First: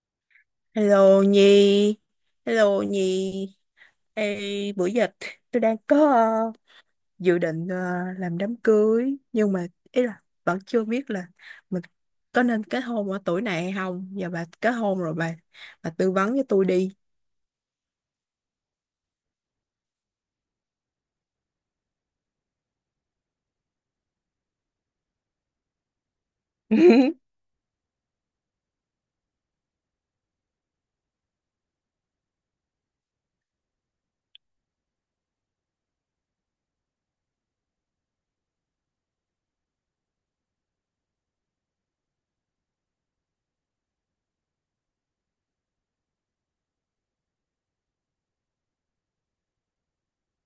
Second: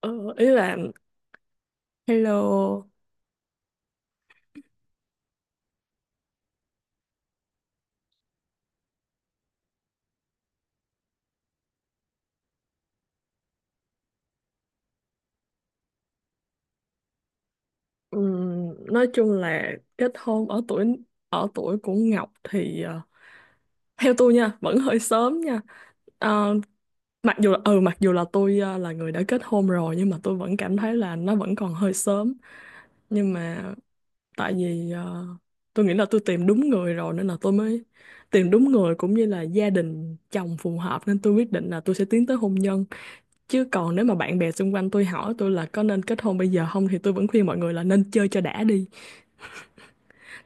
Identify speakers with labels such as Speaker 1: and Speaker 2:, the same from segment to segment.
Speaker 1: Ờ, ý là
Speaker 2: Hello Nhi, hello
Speaker 1: hello.
Speaker 2: Nhi. Ê, bữa giờ tôi đang có dự định làm đám cưới, nhưng mà ý là vẫn chưa biết là mình có nên kết hôn ở tuổi này hay không. Giờ bà kết hôn rồi, bà tư vấn cho tôi đi.
Speaker 1: Nói chung là kết hôn ở tuổi của Ngọc thì theo tôi nha vẫn hơi sớm nha. Ờ, mặc dù mặc dù là tôi là người đã kết hôn rồi, nhưng mà tôi vẫn cảm thấy là nó vẫn còn hơi sớm. Nhưng mà tại vì tôi nghĩ là tôi tìm đúng người rồi nên là tôi mới tìm đúng người, cũng như là gia đình chồng phù hợp nên tôi quyết định là tôi sẽ tiến tới hôn nhân. Chứ còn nếu mà bạn bè xung quanh tôi hỏi tôi là có nên kết hôn bây giờ không thì tôi vẫn khuyên mọi người là nên chơi cho đã đi.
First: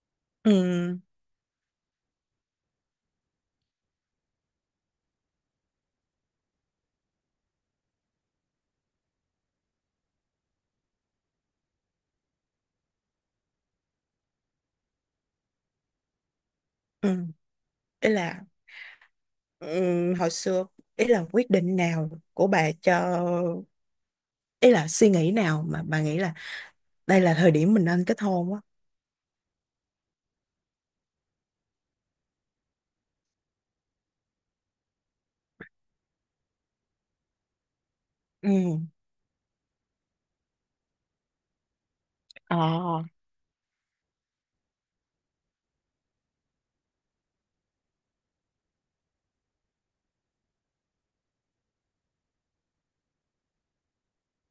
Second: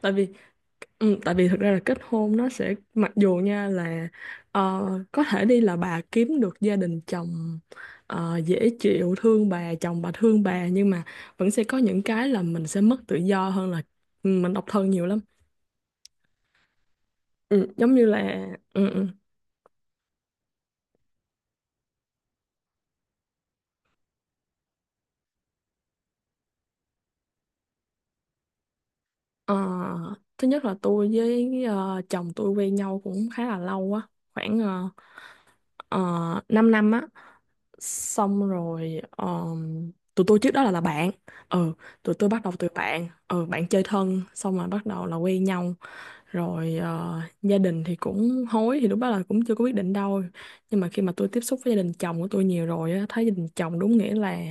Speaker 1: Tại vì
Speaker 2: Ừ,
Speaker 1: tại vì thực ra là kết hôn nó sẽ, mặc dù nha, là ờ, có thể đi là bà kiếm được gia đình chồng dễ chịu, thương bà, chồng bà thương bà, nhưng mà vẫn sẽ có những cái là mình sẽ mất tự do hơn là mình độc thân nhiều lắm.
Speaker 2: ừ.
Speaker 1: Ừ, giống như
Speaker 2: Ý là
Speaker 1: là ừ, ừ.
Speaker 2: ừ, hồi xưa, ý là quyết định nào của bà cho, ý là suy nghĩ nào mà bà nghĩ là đây là thời điểm mình nên kết hôn á.
Speaker 1: Ờ, thứ nhất là tôi với chồng tôi quen nhau cũng khá là lâu á, khoảng 5 năm á. Xong
Speaker 2: Ừ.
Speaker 1: rồi tụi tôi trước đó là bạn, ừ, tụi tôi bắt đầu
Speaker 2: Ờ,
Speaker 1: từ bạn chơi thân xong rồi bắt đầu là quen nhau. Rồi gia đình thì cũng hối, thì lúc đó là cũng chưa có quyết định đâu, nhưng mà khi mà tôi tiếp xúc với gia đình chồng của tôi nhiều rồi á, thấy gia đình chồng đúng nghĩa là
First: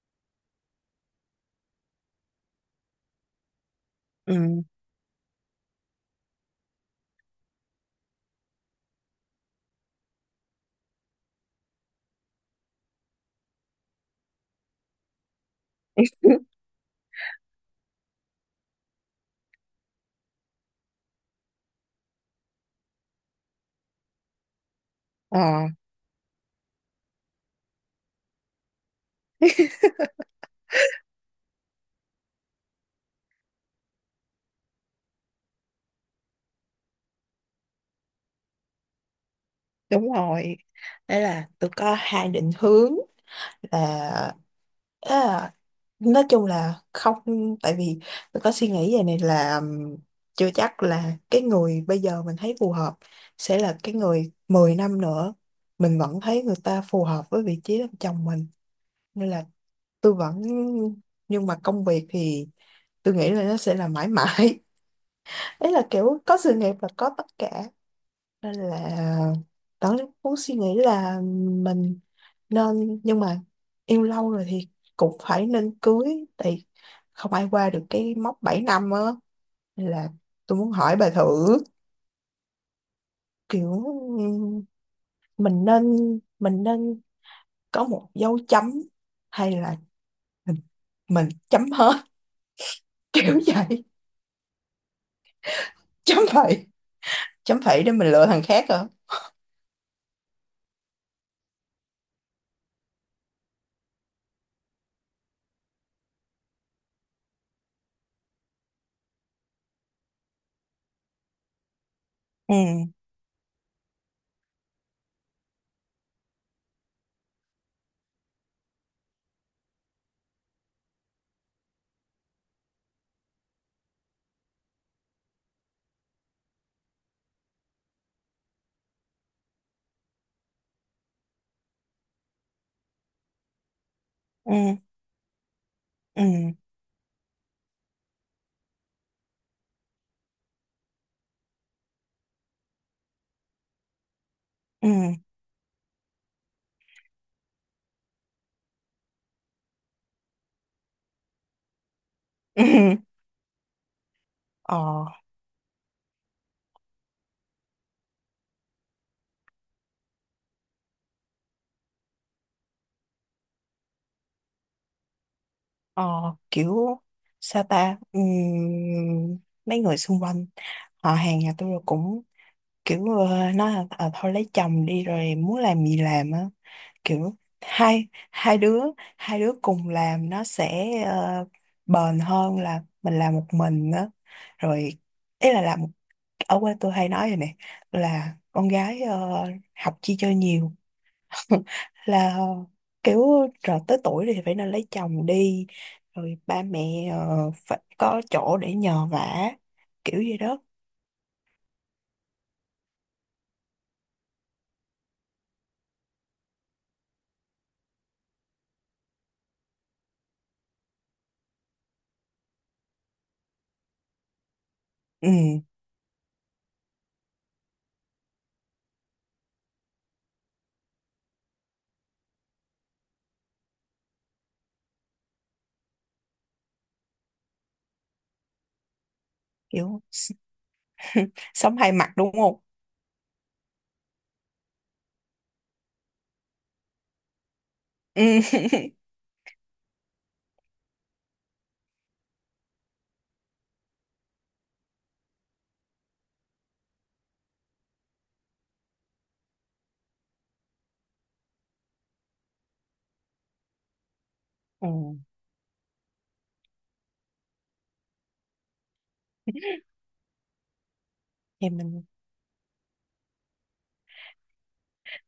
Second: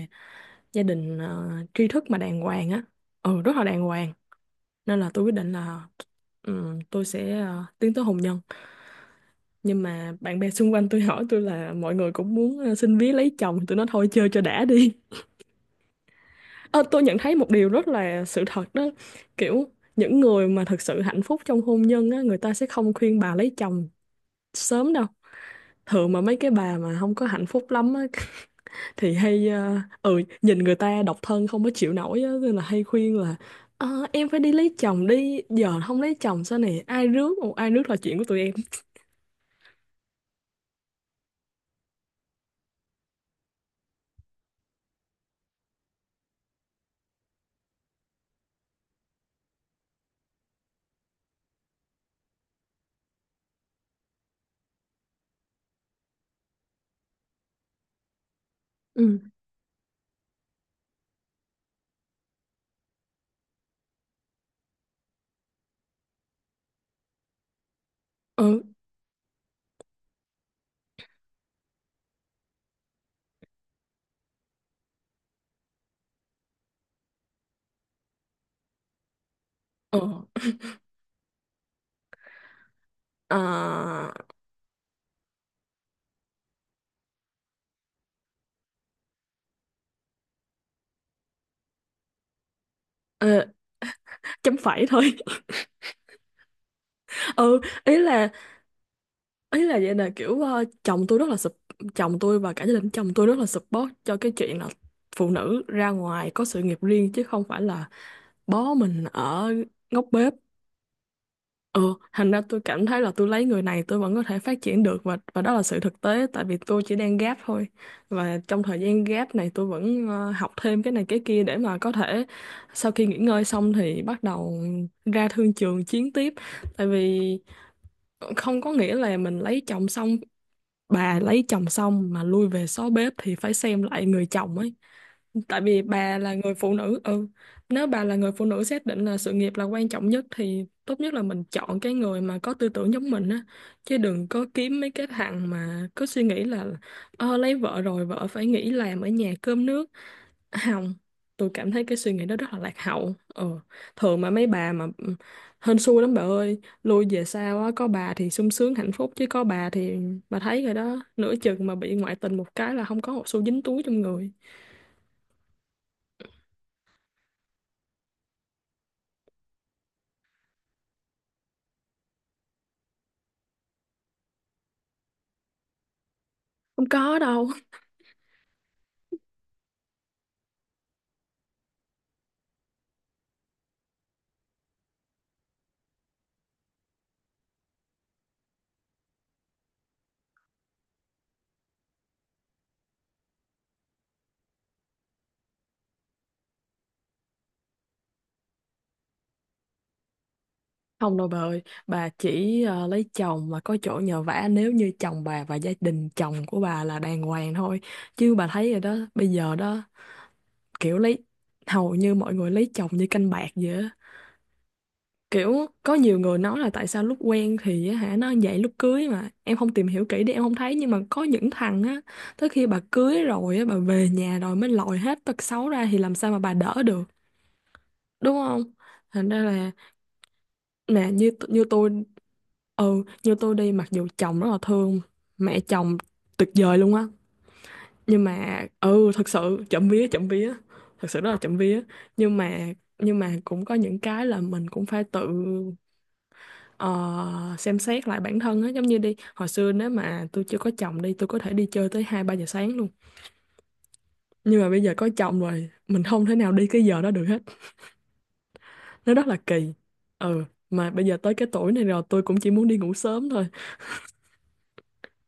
Speaker 1: gia đình tri thức mà đàng hoàng á, ừ, rất là đàng hoàng.
Speaker 2: ừ.
Speaker 1: Nên là tôi quyết định là tôi sẽ tiến tới hôn nhân. Nhưng mà bạn bè xung quanh tôi hỏi tôi, là mọi người cũng muốn xin vía lấy chồng, tôi nói thôi chơi cho đã đi. Ờ, tôi nhận thấy một điều rất là sự thật đó, kiểu những người mà thực sự hạnh phúc trong hôn nhân á, người ta sẽ không khuyên bà lấy chồng sớm đâu.
Speaker 2: Ờ.
Speaker 1: Thường mà mấy cái bà mà không có hạnh phúc lắm á thì hay ừ, nhìn người ta độc thân không có chịu nổi á nên là hay khuyên là "Ờ, em phải đi lấy chồng đi, giờ không lấy chồng sao, nè ai rước, một ai rước là chuyện của tụi em".
Speaker 2: Đúng rồi, đấy là tôi có hai định hướng là, à, nói chung là không. Tại vì tôi có suy nghĩ về này là, chưa chắc là cái người bây giờ mình thấy phù hợp sẽ là cái người 10 năm nữa mình vẫn thấy người ta phù hợp với vị trí làm chồng mình.
Speaker 1: Ừ.
Speaker 2: Nên là tôi vẫn, nhưng mà công việc thì tôi nghĩ là nó sẽ là mãi mãi. Đấy là kiểu có sự nghiệp là có tất cả. Nên
Speaker 1: Ừ,
Speaker 2: là đó, muốn suy nghĩ là mình nên, nhưng mà yêu lâu rồi thì cũng phải nên cưới, thì không ai qua được cái mốc 7 năm á. Nên
Speaker 1: ừ.
Speaker 2: là tôi muốn hỏi bà thử, kiểu
Speaker 1: Ờ,
Speaker 2: ừm, mình nên mình nên có một dấu chấm, hay là mình, mình chấm hết. Kiểu
Speaker 1: ờ,
Speaker 2: vậy.
Speaker 1: chấm phẩy thôi.
Speaker 2: Chấm phẩy.
Speaker 1: Ừ,
Speaker 2: Chấm phẩy để
Speaker 1: ý
Speaker 2: mình lựa
Speaker 1: là
Speaker 2: thằng khác hả?
Speaker 1: ý là vậy, là kiểu chồng tôi rất là sup, chồng tôi và cả gia đình chồng tôi rất là support cho cái chuyện là phụ nữ ra ngoài có sự nghiệp riêng, chứ không phải là bó mình ở ngóc bếp. Ừ, thành ra
Speaker 2: Ừ.
Speaker 1: tôi cảm thấy là tôi lấy người này tôi vẫn có thể phát triển được, và đó là sự thực tế. Tại vì tôi chỉ đang gap thôi, và trong thời gian gap này tôi vẫn học thêm cái này cái kia để mà có thể sau khi nghỉ ngơi xong thì bắt đầu ra thương trường chiến tiếp. Tại vì không có nghĩa là mình lấy chồng xong, bà lấy chồng xong mà lui về xó bếp thì phải xem lại người chồng ấy.
Speaker 2: Ừ.
Speaker 1: Tại vì bà là
Speaker 2: Ừ.
Speaker 1: người phụ nữ, ừ, nếu bà là người phụ nữ xác định là sự nghiệp là quan trọng nhất thì tốt nhất là mình chọn cái người mà có tư tưởng giống mình á, chứ đừng có kiếm
Speaker 2: Ừ.
Speaker 1: mấy cái thằng mà cứ suy nghĩ là lấy vợ rồi vợ phải nghỉ làm ở nhà cơm nước. Không, tôi cảm thấy cái suy nghĩ đó rất là
Speaker 2: Ừ.
Speaker 1: lạc hậu. Ờ, thường mà mấy bà mà
Speaker 2: Ờ.
Speaker 1: hên xui lắm bà ơi, lui về sau á, có bà thì sung sướng hạnh phúc chứ có bà thì bà thấy rồi đó, nửa chừng mà bị ngoại tình một cái là không có một xu dính túi trong người.
Speaker 2: Ờ, kiểu sao ta. Mấy người xung quanh, họ hàng nhà tôi cũng kiểu nói là, "Ờ, thôi lấy chồng đi rồi muốn làm gì làm á."
Speaker 1: Không có
Speaker 2: Kiểu
Speaker 1: đâu.
Speaker 2: hai hai đứa, hai đứa cùng làm nó sẽ bền hơn là mình làm một mình á. Rồi, ý là làm, ở quê tôi hay nói rồi nè, là con gái học chi cho nhiều. Là kiểu rồi tới tuổi thì phải nên lấy chồng đi, rồi ba mẹ phải có chỗ để nhờ vả, kiểu gì đó.
Speaker 1: Không đâu bà ơi, bà chỉ lấy chồng và có chỗ nhờ vả nếu như chồng bà và gia đình chồng của bà là đàng hoàng thôi. Chứ bà thấy rồi đó, bây giờ đó kiểu lấy, hầu như mọi người lấy chồng như canh bạc vậy á.
Speaker 2: Ừ.
Speaker 1: Kiểu có nhiều người nói là tại sao lúc quen thì á hả nó vậy, lúc cưới mà em không tìm hiểu kỹ để em không thấy, nhưng mà có những thằng á tới khi bà cưới rồi á, bà về nhà rồi mới lòi hết tật xấu ra thì làm sao mà bà đỡ được, đúng không. Thành ra là
Speaker 2: Kiểu
Speaker 1: nè như
Speaker 2: sống
Speaker 1: tôi,
Speaker 2: hai mặt, đúng không?
Speaker 1: như tôi đi, mặc dù chồng rất là thương, mẹ chồng tuyệt vời luôn á, nhưng
Speaker 2: Ừ.
Speaker 1: mà ừ thật sự chậm vía, chậm vía, thật sự rất là chậm vía. Nhưng mà nhưng mà cũng có những cái là mình cũng phải tự ờ, xem xét lại bản thân á, giống như đi, hồi xưa nếu mà tôi chưa có chồng đi tôi có thể đi chơi tới hai ba giờ sáng luôn, nhưng mà bây
Speaker 2: Ừ.
Speaker 1: giờ có chồng rồi mình không thể nào đi cái giờ đó được hết, nó rất là kỳ. Ừ, mà bây giờ tới cái
Speaker 2: thì
Speaker 1: tuổi này rồi
Speaker 2: mình
Speaker 1: tôi cũng chỉ muốn đi ngủ sớm thôi.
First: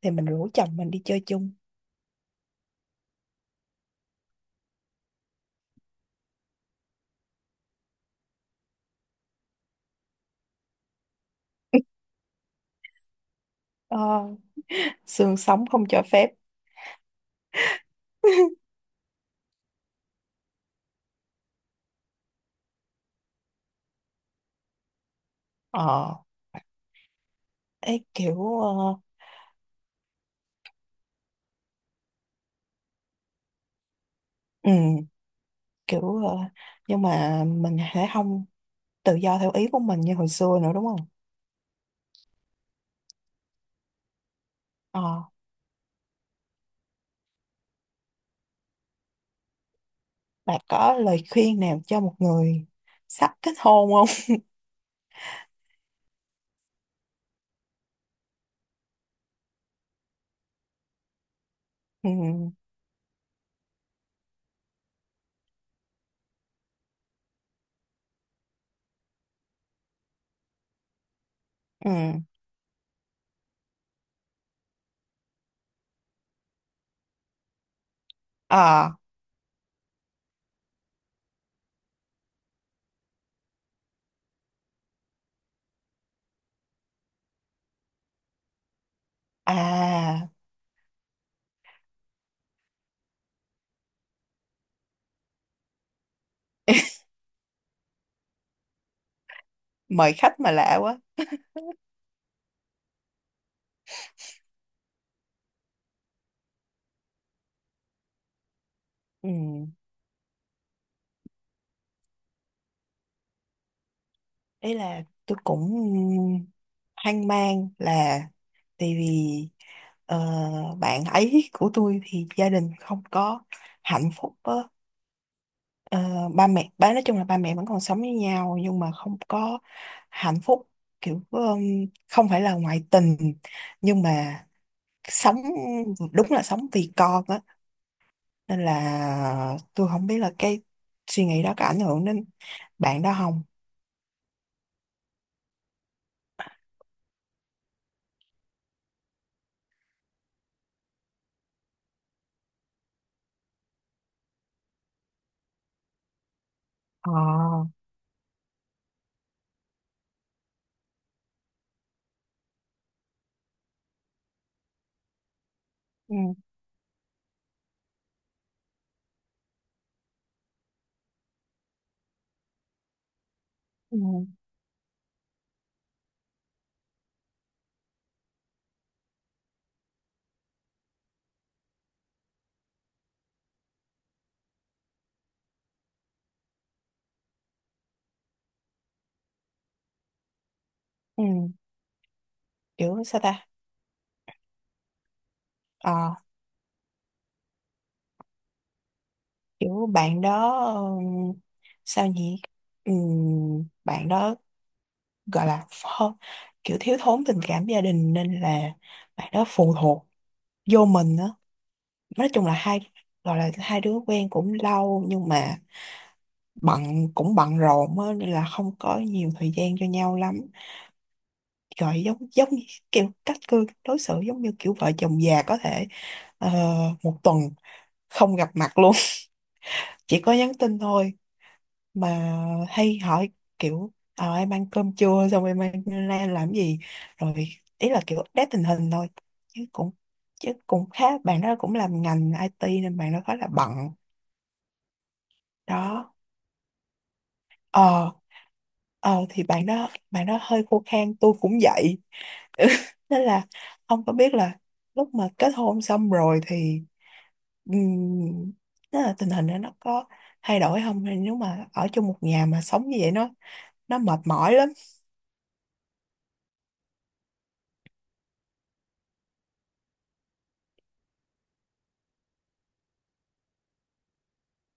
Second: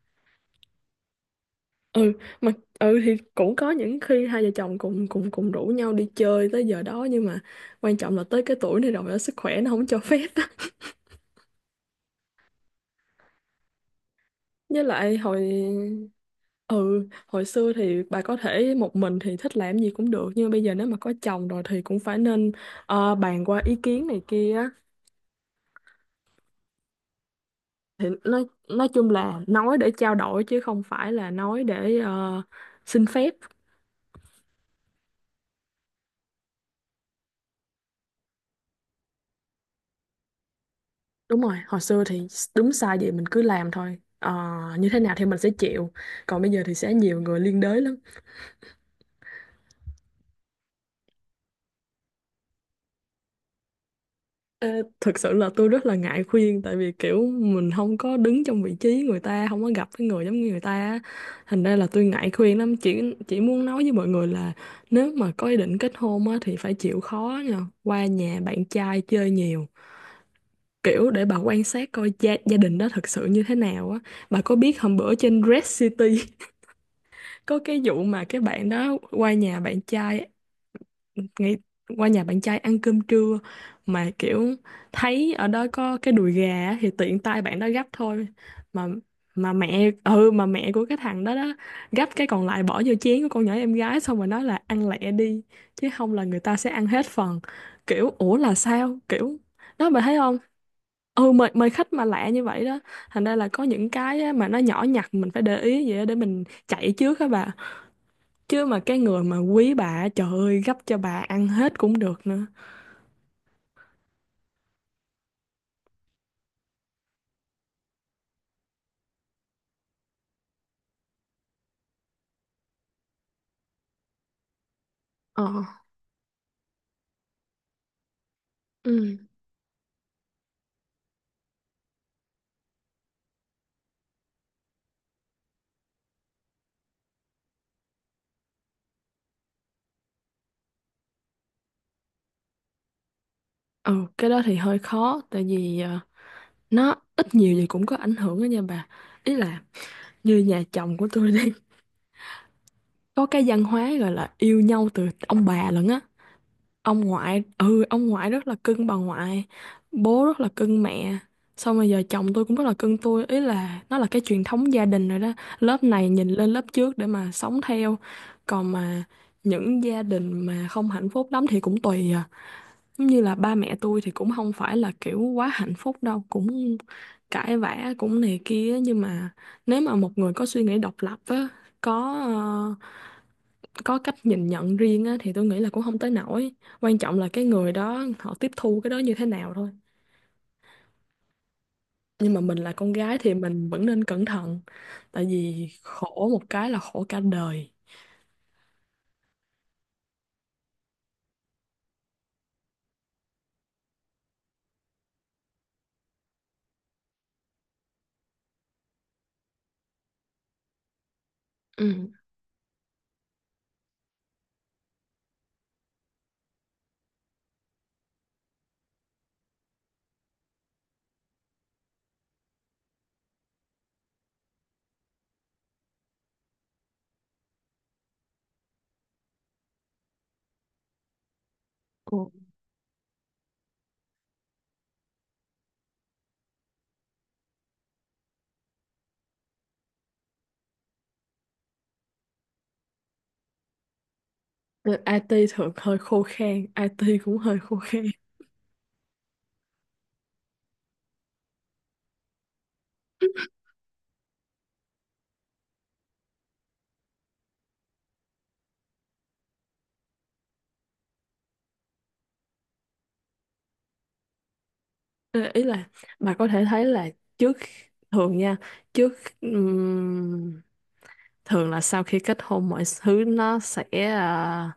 Speaker 2: thì mình rủ chồng mình đi chơi chung.
Speaker 1: Ừ, mà ừ thì cũng có những khi hai vợ chồng cùng cùng cùng rủ nhau đi chơi tới giờ đó, nhưng mà quan trọng là tới cái tuổi này rồi á, sức khỏe nó không cho phép á.
Speaker 2: Ờ,
Speaker 1: Với lại
Speaker 2: xương
Speaker 1: hồi,
Speaker 2: sống không cho phép.
Speaker 1: ừ, hồi xưa thì bà có thể một mình thì thích làm gì cũng được, nhưng mà bây giờ nếu mà có chồng rồi thì cũng phải nên bàn qua ý kiến này kia á.
Speaker 2: Ờ, ấy
Speaker 1: Thì nói,
Speaker 2: kiểu
Speaker 1: nói chung là nói để trao đổi chứ không phải là nói để xin phép.
Speaker 2: ừ, kiểu nhưng mà mình sẽ không tự do theo ý của mình như hồi xưa nữa, đúng không?
Speaker 1: Đúng rồi, hồi xưa thì đúng sai gì mình cứ làm thôi. Ờ, như thế
Speaker 2: ờ
Speaker 1: nào thì mình sẽ chịu. Còn bây giờ thì sẽ nhiều người liên đới lắm.
Speaker 2: Bà có lời khuyên nào cho một người sắp kết hôn không?
Speaker 1: Ờ, Thực sự là tôi rất là ngại khuyên, tại vì kiểu mình không có đứng trong vị trí người ta, không có gặp cái người giống như người ta á. Thành ra là tôi ngại
Speaker 2: Ừ.
Speaker 1: khuyên lắm, chỉ muốn nói với mọi người là nếu mà có ý định kết hôn á, thì phải chịu khó nha, qua nhà bạn trai chơi nhiều, kiểu để bà quan sát
Speaker 2: Ừ.
Speaker 1: coi gia đình đó thật sự như thế nào á. Bà có biết hôm bữa trên Red City có cái vụ mà cái bạn đó
Speaker 2: À,
Speaker 1: qua nhà bạn trai, nghĩ, qua nhà bạn trai ăn cơm trưa, mà kiểu thấy ở đó có cái đùi gà á, thì tiện tay bạn đó gắp thôi, mà mà mẹ
Speaker 2: à,
Speaker 1: ừ mà mẹ của cái thằng đó đó gắp cái còn lại bỏ vô chén của con nhỏ em gái xong rồi nói là ăn lẹ đi chứ không là người ta sẽ ăn hết phần. Kiểu ủa là sao, kiểu, đó bạn
Speaker 2: mời
Speaker 1: thấy không.
Speaker 2: khách mà lạ quá.
Speaker 1: Ừ, mời mời khách mà lạ như vậy đó. Thành ra là có những cái á mà nó nhỏ nhặt mình phải để ý vậy á để mình chạy trước á bà, chứ mà cái người
Speaker 2: Ừ.
Speaker 1: mà quý bà trời ơi gấp cho bà ăn hết cũng được nữa.
Speaker 2: Ý là tôi cũng hoang mang, là tại vì ờ, bạn ấy của tôi thì gia đình không có hạnh phúc á.
Speaker 1: Ờ.
Speaker 2: Ờ, ba mẹ, nói chung là ba mẹ vẫn còn sống với nhau nhưng mà
Speaker 1: Ừ.
Speaker 2: không có hạnh phúc, kiểu không phải là ngoại tình, nhưng mà sống, đúng là sống vì con á. Nên là tôi không biết là cái suy nghĩ đó có ảnh hưởng đến bạn đó không.
Speaker 1: Ừ, cái đó thì hơi khó, tại vì nó ít nhiều gì cũng có ảnh hưởng đó nha bà. Ý là như nhà chồng của tôi đi, có cái văn hóa gọi là yêu nhau từ ông bà lận á, ông ngoại
Speaker 2: Ờ.
Speaker 1: ừ ông ngoại rất là cưng bà ngoại, bố rất là cưng mẹ, xong rồi giờ chồng tôi cũng rất là cưng tôi, ý là nó là cái truyền thống gia đình rồi đó, lớp này
Speaker 2: Ừ.
Speaker 1: nhìn lên lớp trước để mà sống theo. Còn mà những gia đình mà không hạnh phúc lắm thì cũng tùy à, giống như là ba mẹ tôi thì
Speaker 2: Ừ.
Speaker 1: cũng không phải là kiểu quá hạnh phúc đâu, cũng cãi vã cũng này kia, nhưng mà nếu mà một người có suy nghĩ độc lập á, có ờ, có cách nhìn nhận riêng á, thì tôi nghĩ là cũng không tới nổi. Quan trọng là cái người đó họ tiếp thu cái đó như thế nào thôi.
Speaker 2: Ừ.
Speaker 1: Nhưng mà mình là con
Speaker 2: Kiểu
Speaker 1: gái
Speaker 2: sao
Speaker 1: thì
Speaker 2: ta.
Speaker 1: mình vẫn nên cẩn thận, tại vì
Speaker 2: ờ
Speaker 1: khổ một cái là khổ cả đời.
Speaker 2: Kiểu bạn đó ừm, sao nhỉ. Bạn đó gọi là kiểu thiếu thốn tình cảm gia đình, nên là bạn đó phụ thuộc vô mình á.
Speaker 1: Ừ.
Speaker 2: Nói chung là gọi là hai đứa quen cũng lâu, nhưng mà bận, cũng bận rộn á, nên là không có nhiều thời gian cho nhau lắm. Gọi giống, giống như kiểu cách cư đối xử giống như kiểu vợ chồng già, có thể ờ, một tuần không gặp mặt luôn. Chỉ có nhắn tin thôi
Speaker 1: Ồ.
Speaker 2: mà, hay hỏi kiểu em ăn cơm chưa, xong em ăn ra làm gì, rồi ý là kiểu update tình hình thôi, chứ cũng chứ cũng khá, bạn đó cũng làm ngành IT nên bạn đó khá là bận.
Speaker 1: Ừ, IT thường hơi
Speaker 2: Đó.
Speaker 1: khô khan, IT cũng hơi khô khan.
Speaker 2: ờ thì bạn đó, bạn đó hơi khô khan, tôi cũng vậy. Nên là ông có biết là lúc mà kết hôn xong rồi thì um, là tình hình đó nó có thay đổi không? Hay nếu mà ở chung một nhà mà sống như vậy nó mệt mỏi lắm.
Speaker 1: Ờ, Ý là bà có thể thấy là trước, thường nha, trước ừm, thường là sau khi kết hôn mọi thứ nó sẽ, ờ,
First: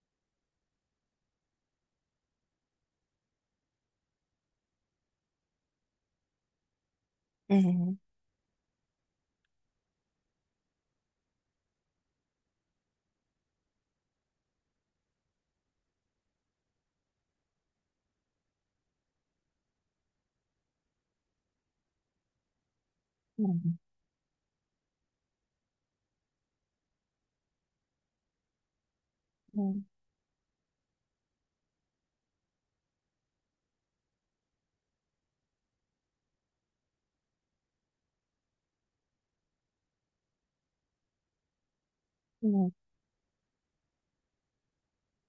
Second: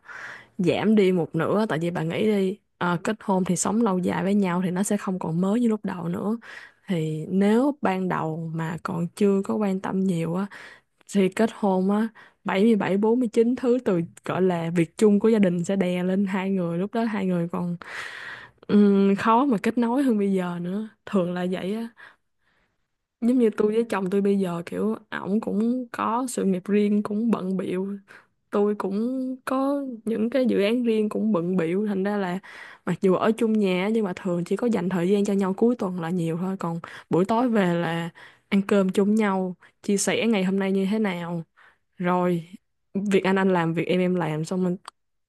Speaker 1: giảm đi một nửa. Tại vì bà nghĩ đi, kết hôn thì sống lâu dài với nhau thì nó sẽ không còn mới như lúc đầu nữa. Thì
Speaker 2: Ừ.
Speaker 1: nếu ban đầu mà còn chưa có quan tâm nhiều á, thì kết hôn á, bảy bảy mươi bảy bốn mươi chín thứ từ gọi là việc chung của gia đình sẽ đè lên hai người. Lúc đó hai người còn khó mà kết nối hơn bây giờ nữa, thường là vậy á. Giống
Speaker 2: Ừ.
Speaker 1: như tôi với chồng tôi bây giờ, kiểu ổng cũng có sự nghiệp riêng cũng bận bịu, tôi cũng
Speaker 2: Ừ.
Speaker 1: có những cái dự án riêng cũng bận bịu, thành ra là mặc dù ở chung nhà á, nhưng mà thường chỉ có dành thời gian cho nhau cuối tuần là nhiều thôi. Còn buổi tối về là ăn cơm chung nhau, chia sẻ ngày hôm nay như thế nào, rồi
Speaker 2: Ừ.
Speaker 1: việc anh làm, việc em làm, xong mình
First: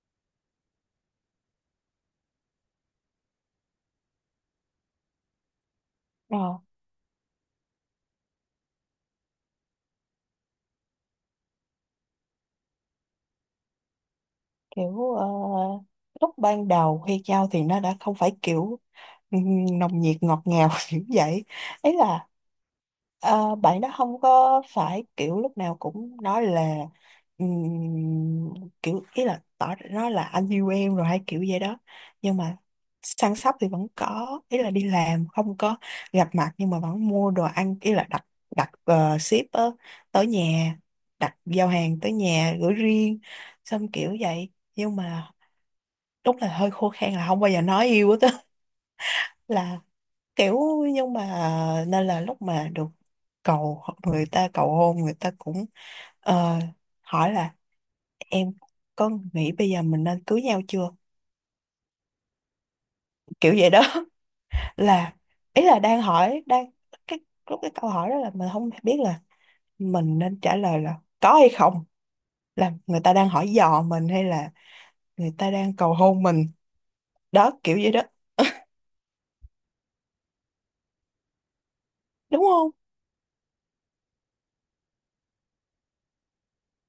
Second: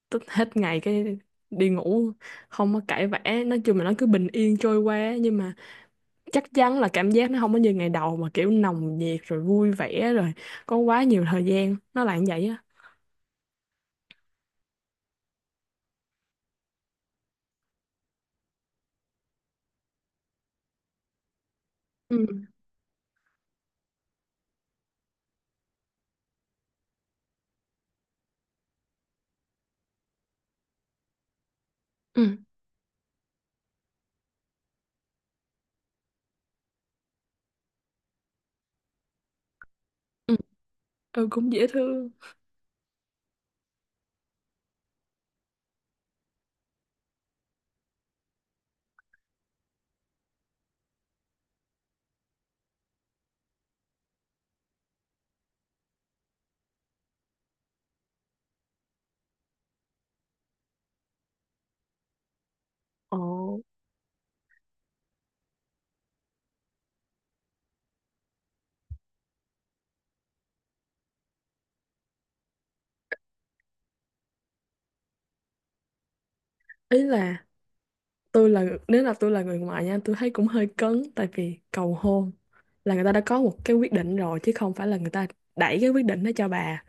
Speaker 1: tức hết ngày cái đi ngủ, không có cãi vã. Nói chung là nó cứ bình yên trôi qua, nhưng mà chắc
Speaker 2: Ờ,
Speaker 1: chắn là cảm giác nó không có như ngày đầu mà kiểu nồng nhiệt rồi vui vẻ rồi có quá nhiều thời gian. Nó là như vậy á.
Speaker 2: kiểu lúc ban đầu khi giao thì nó đã không phải kiểu, Ừ, nồng nhiệt ngọt ngào. Kiểu vậy, ấy là
Speaker 1: Ừ,
Speaker 2: bạn đó không có phải kiểu lúc nào cũng nói là kiểu ý là tỏ, nó là anh yêu em rồi hay kiểu vậy đó.
Speaker 1: ừ,
Speaker 2: Nhưng mà săn sóc thì vẫn có, ý là đi làm không có gặp mặt nhưng mà vẫn mua đồ ăn, ý là đặt, đặt ship á, tới
Speaker 1: ừ.
Speaker 2: nhà,
Speaker 1: Ừ,
Speaker 2: đặt
Speaker 1: cũng dễ
Speaker 2: giao hàng
Speaker 1: thương.
Speaker 2: tới nhà gửi riêng, xong kiểu vậy. Nhưng mà đúng là hơi khô khan, là không bao giờ nói yêu hết á, là kiểu, nhưng mà nên là lúc mà được người ta cầu hôn, người ta cũng ờ, hỏi là, "Em có nghĩ bây giờ mình nên cưới nhau chưa?" Kiểu vậy đó. Là ý là đang hỏi, đang cái, lúc cái câu hỏi đó là mình không biết là mình nên trả lời là có hay không, là người ta đang hỏi dò mình hay là người ta đang cầu hôn mình.
Speaker 1: Ý là
Speaker 2: Đó kiểu vậy đó.
Speaker 1: tôi, là nếu là tôi là người ngoài nha, tôi thấy cũng hơi cấn. Tại vì cầu hôn
Speaker 2: Đúng không?
Speaker 1: là người ta đã có một cái quyết định rồi, chứ không phải là người ta đẩy cái quyết định đó cho bà.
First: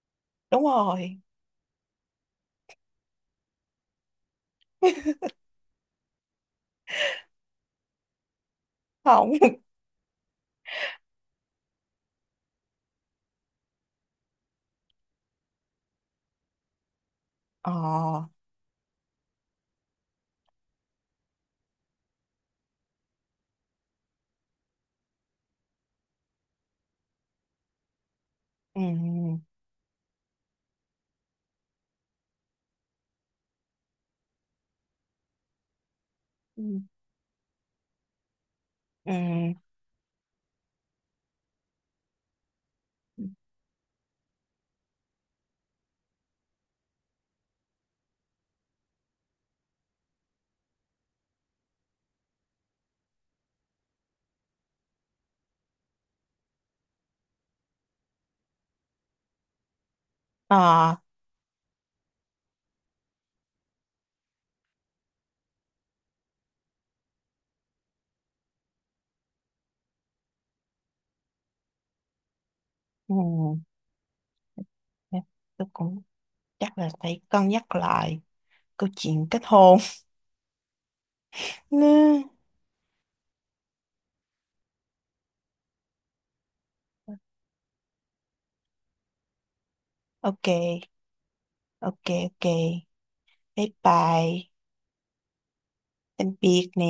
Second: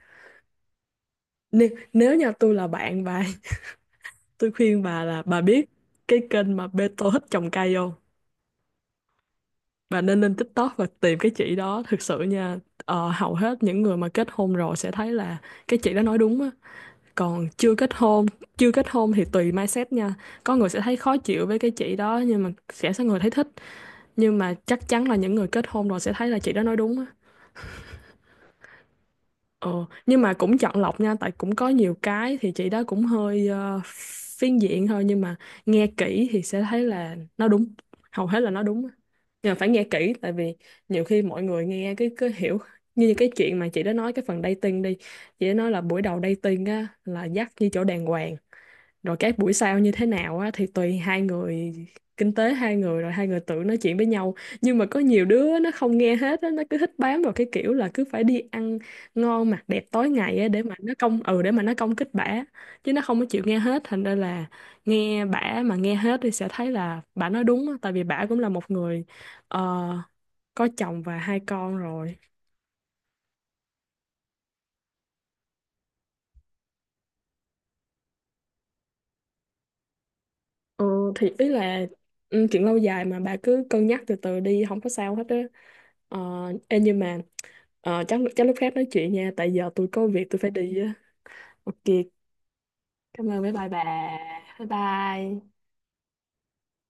Speaker 2: Đúng rồi.
Speaker 1: Nếu như tôi là bạn bà, tôi khuyên bà là, bà biết cái kênh mà Beto thích trồng cây không?
Speaker 2: Không.
Speaker 1: Bà nên lên TikTok và tìm cái chị đó thực sự nha. Ờ, hầu hết những người mà kết hôn rồi sẽ thấy là cái chị đó nói đúng á. Còn
Speaker 2: Ờ.
Speaker 1: chưa kết hôn, chưa kết hôn thì tùy mindset nha. Có người sẽ thấy khó chịu với cái chị đó, nhưng mà sẽ có người thấy thích. Nhưng mà chắc chắn là những người kết hôn rồi sẽ thấy là chị đó nói đúng á.
Speaker 2: Ừ.
Speaker 1: Ờ, nhưng mà cũng chọn lọc nha, tại cũng có nhiều cái thì chị đó cũng hơi phiến diện thôi, nhưng mà nghe kỹ thì sẽ
Speaker 2: Ừ.
Speaker 1: thấy là nó đúng, hầu hết là nó đúng.
Speaker 2: Ừ.
Speaker 1: Nhưng mà phải nghe kỹ, tại vì nhiều khi mọi người nghe cái hiểu, như cái chuyện mà chị đã nói cái phần dating đi, chị đã nói là buổi đầu dating á là dắt như chỗ đàng hoàng, rồi các buổi sau như thế nào á thì tùy hai người, kinh tế hai người, rồi hai người tự nói chuyện với nhau. Nhưng mà có nhiều đứa nó không nghe hết á, nó cứ thích bám vào cái kiểu là cứ phải đi ăn ngon mặc đẹp tối ngày á, để mà nó
Speaker 2: Ờ.
Speaker 1: công, ừ, để mà nó công kích bả, chứ nó không có chịu nghe hết. Thành ra là nghe bả mà nghe hết thì sẽ thấy là bả nói đúng á, tại vì bả cũng là một người ờ, có chồng và hai con rồi.
Speaker 2: Ừ. Dạ, tôi cũng chắc là phải cân nhắc lại câu chuyện kết hôn.
Speaker 1: Ờ, thì ý là,
Speaker 2: Nè.
Speaker 1: ừ, chuyện lâu dài mà, bà cứ cân nhắc từ từ đi, không có sao hết á. ờ, Ê, nhưng mà chắc chắc lúc khác nói chuyện nha, tại giờ tôi có việc tôi
Speaker 2: Ok,
Speaker 1: phải đi á. Ok,
Speaker 2: ok, ok.
Speaker 1: cảm ơn mấy bài
Speaker 2: Bye
Speaker 1: bà,
Speaker 2: bye.
Speaker 1: bye bye.
Speaker 2: Tạm biệt nè.